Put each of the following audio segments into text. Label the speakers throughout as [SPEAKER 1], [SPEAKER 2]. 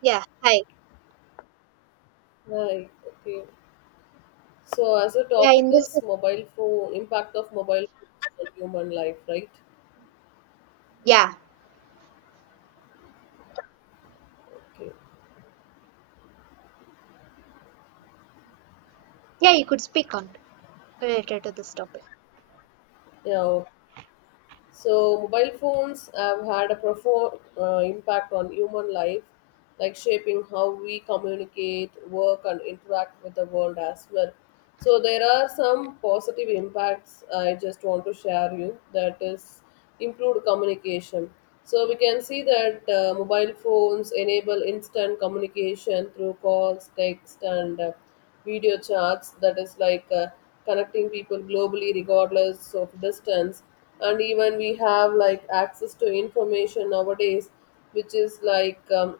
[SPEAKER 1] Yeah, hi.
[SPEAKER 2] Right. Okay. So as a
[SPEAKER 1] Yeah,
[SPEAKER 2] topic
[SPEAKER 1] in this,
[SPEAKER 2] is mobile phone impact of mobile phone on human life, right?
[SPEAKER 1] yeah,
[SPEAKER 2] Okay.
[SPEAKER 1] yeah, you could speak on related to this topic.
[SPEAKER 2] Yeah. So, mobile phones have had a profound impact on human life, like shaping how we communicate, work, and interact with the world as well. So, there are some positive impacts I just want to share you, that is improved communication. So, we can see that mobile phones enable instant communication through calls, text, and video chats, that is like connecting people globally regardless of distance. And even we have like access to information nowadays, which is like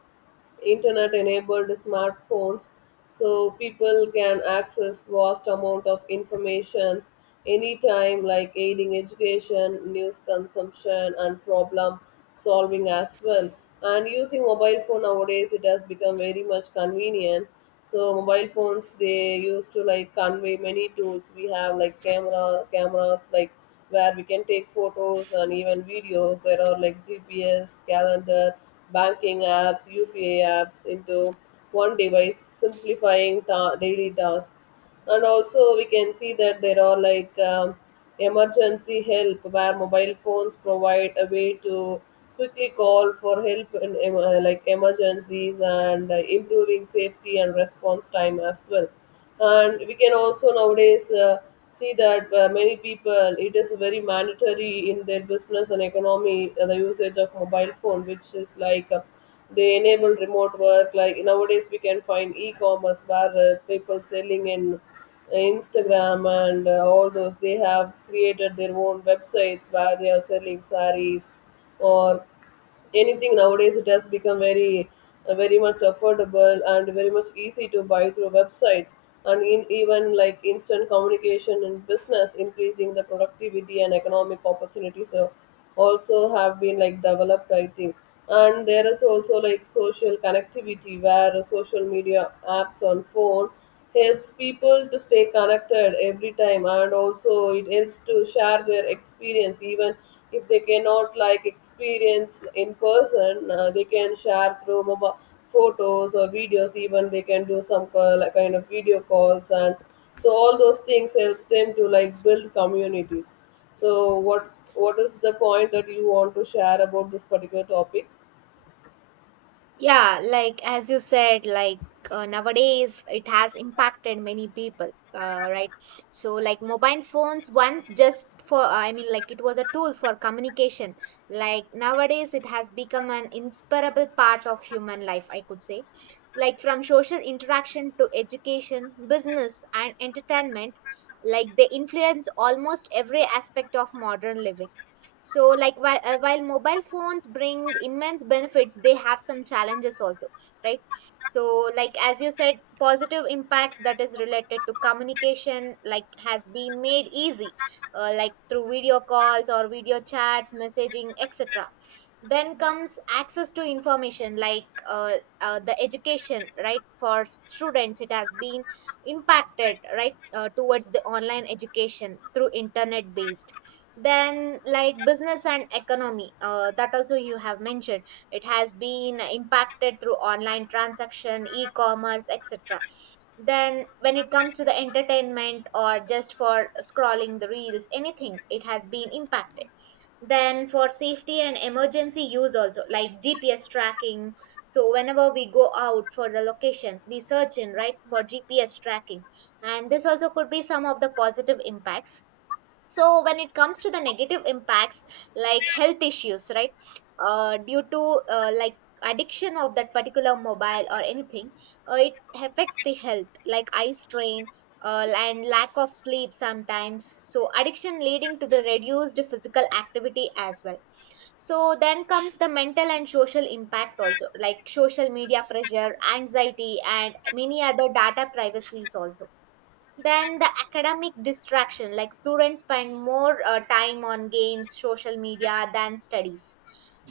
[SPEAKER 2] internet enabled smartphones, so people can access vast amount of informations anytime, like aiding education, news consumption, and problem solving as well. And using mobile phone nowadays, it has become very much convenient. So mobile phones, they used to like convey many tools. We have like cameras like where we can take photos and even videos. There are like gps, calendar, banking apps, upa apps into one device, simplifying daily tasks. And also we can see that there are like emergency help, where mobile phones provide a way to quickly call for help in like emergencies, and improving safety and response time as well. And we can also nowadays see that many people, it is very mandatory in their business and economy, the usage of mobile phone, which is like they enable remote work. Like nowadays, we can find e-commerce, where people selling in Instagram and all those. They have created their own websites where they are selling saris or anything. Nowadays it has become very very much affordable and very much easy to buy through websites. And in even like instant communication and business, increasing the productivity and economic opportunities, so also have been like developed, I think. And there is also like social connectivity, where social media apps on phone helps people to stay connected every time, and also it helps to share their experience. Even if they cannot like experience in person, they can share through mobile photos or videos. Even they can do some like kind of video calls, and so all those things helps them to like build communities. So what is the point that you want to share about this particular topic?
[SPEAKER 1] Yeah, like as you said, nowadays it has impacted many people, right? So, like mobile phones once just for, like it was a tool for communication. Like nowadays it has become an inseparable part of human life, I could say. Like from social interaction to education, business, and entertainment, like they influence almost every aspect of modern living. So while mobile phones bring immense benefits, they have some challenges also, right? So like as you said, positive impacts that is related to communication like has been made easy, like through video calls or video chats, messaging, etc. Then comes access to information, like the education, right? For students it has been impacted, right, towards the online education through internet based. Then like business and economy, that also you have mentioned, it has been impacted through online transaction, e-commerce, etc. Then when it comes to the entertainment or just for scrolling the reels, anything it has been impacted. Then for safety and emergency use also, like GPS tracking. So whenever we go out for the location, we search in, right, for GPS tracking. And this also could be some of the positive impacts. So when it comes to the negative impacts, like health issues, right, due to like addiction of that particular mobile or anything, it affects the health, like eye strain, and lack of sleep sometimes. So addiction leading to the reduced physical activity as well. So then comes the mental and social impact also, like social media pressure, anxiety, and many other data privacies also. Then the academic distraction, like students spend more time on games, social media than studies.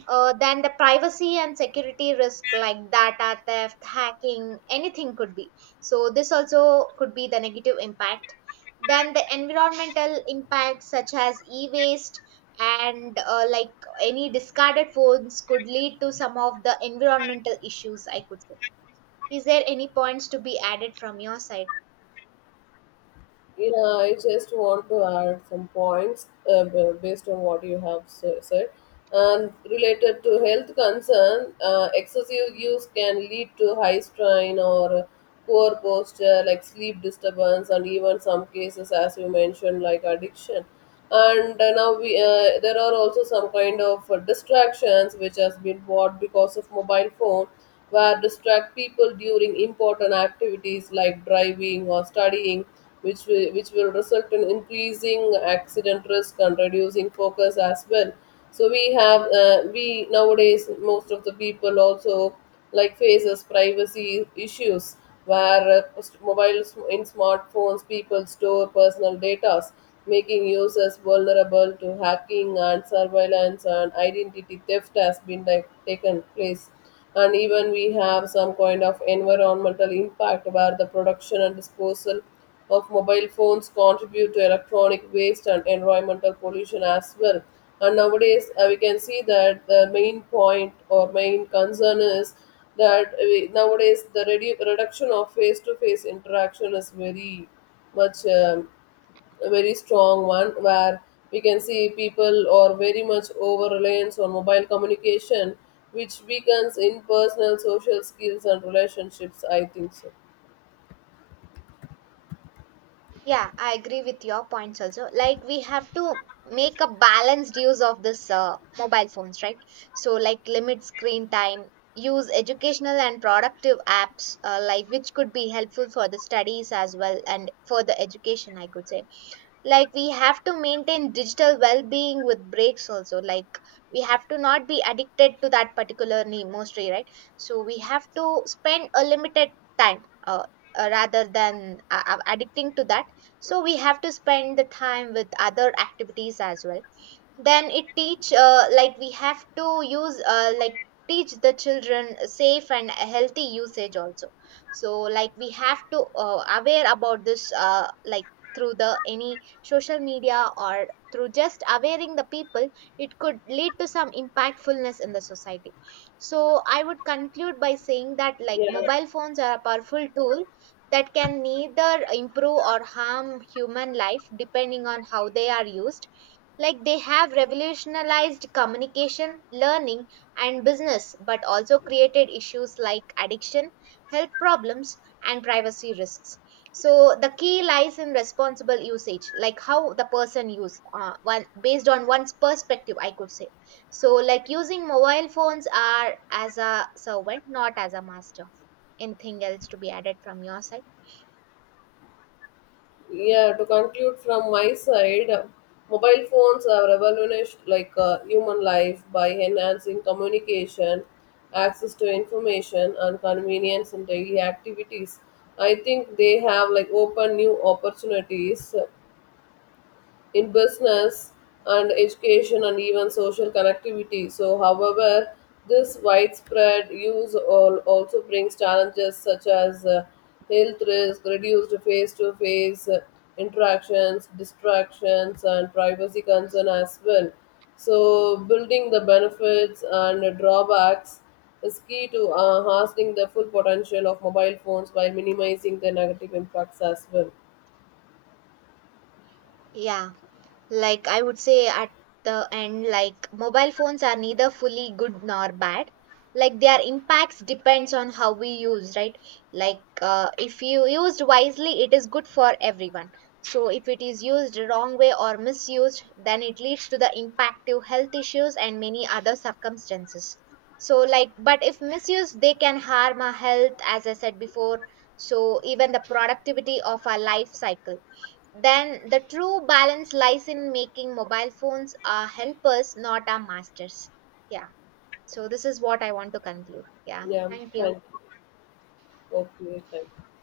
[SPEAKER 1] Then the privacy and security risk, like data theft, hacking, anything could be. So this also could be the negative impact. Then the environmental impacts, such as e-waste, and like any discarded phones, could lead to some of the environmental issues, I could say. Is there any points to be added from your side?
[SPEAKER 2] Yeah, I just want to add some points based on what you have said. And related to health concern, excessive use can lead to high strain or poor posture, like sleep disturbance, and even some cases, as you mentioned, like addiction. And now we there are also some kind of distractions which has been bought because of mobile phone, where distract people during important activities like driving or studying, which will result in increasing accident risk and reducing focus as well. So we have we nowadays most of the people also like faces privacy issues, where mobile, in smartphones people store personal data, making users vulnerable to hacking and surveillance, and identity theft has been like taken place. And even we have some kind of environmental impact, where the production and disposal of mobile phones contribute to electronic waste and environmental pollution as well. And nowadays, we can see that the main point or main concern is that nowadays the reduction of face-to-face interaction is very much a very strong one, where we can see people are very much over reliance on mobile communication, which weakens in personal social skills and relationships, I think so.
[SPEAKER 1] Yeah, I agree with your points also. Like we have to make a balanced use of this mobile phones, right? So like limit screen time, use educational and productive apps, like which could be helpful for the studies as well and for the education, I could say. Like we have to maintain digital well-being with breaks also. Like we have to not be addicted to that particular name mostly, right? So we have to spend a limited time, rather than addicting to that. So we have to spend the time with other activities as well. Then it teach, like we have to use, like teach the children safe and healthy usage also. So like we have to aware about this, like through the any social media or through just awareing the people, it could lead to some impactfulness in the society. So I would conclude by saying that like
[SPEAKER 2] Yeah.
[SPEAKER 1] mobile phones are a powerful tool that can neither improve or harm human life depending on how they are used. Like they have revolutionized communication, learning, and business, but also created issues like addiction, health problems, and privacy risks. So the key lies in responsible usage, like how the person used one based on one's perspective, I could say. So like using mobile phones are as a servant, not as a master. Anything else to be added from your side?
[SPEAKER 2] Yeah, to conclude from my side, mobile phones have revolutionized like human life by enhancing communication, access to information, and convenience in daily activities. I think they have like opened new opportunities in business and education and even social connectivity. So, however, this widespread use also brings challenges such as health risk, reduced face to face interactions, distractions, and privacy concern as well. So, building the benefits and drawbacks is key to harnessing the full potential of mobile phones while minimizing the negative impacts as well.
[SPEAKER 1] Yeah. Like I would say at the end, like mobile phones are neither fully good nor bad. Like their impacts depends on how we use, right? Like if you used wisely, it is good for everyone. So if it is used wrong way or misused, then it leads to the impact to health issues and many other circumstances. So like, but if misused they can harm our health, as I said before. So even the productivity of our life cycle. Then the true balance lies in making mobile phones our helpers, not our masters. Yeah. So this is what I want to conclude. Yeah.
[SPEAKER 2] Yeah,
[SPEAKER 1] Thank you.
[SPEAKER 2] thank you. Okay, thank you.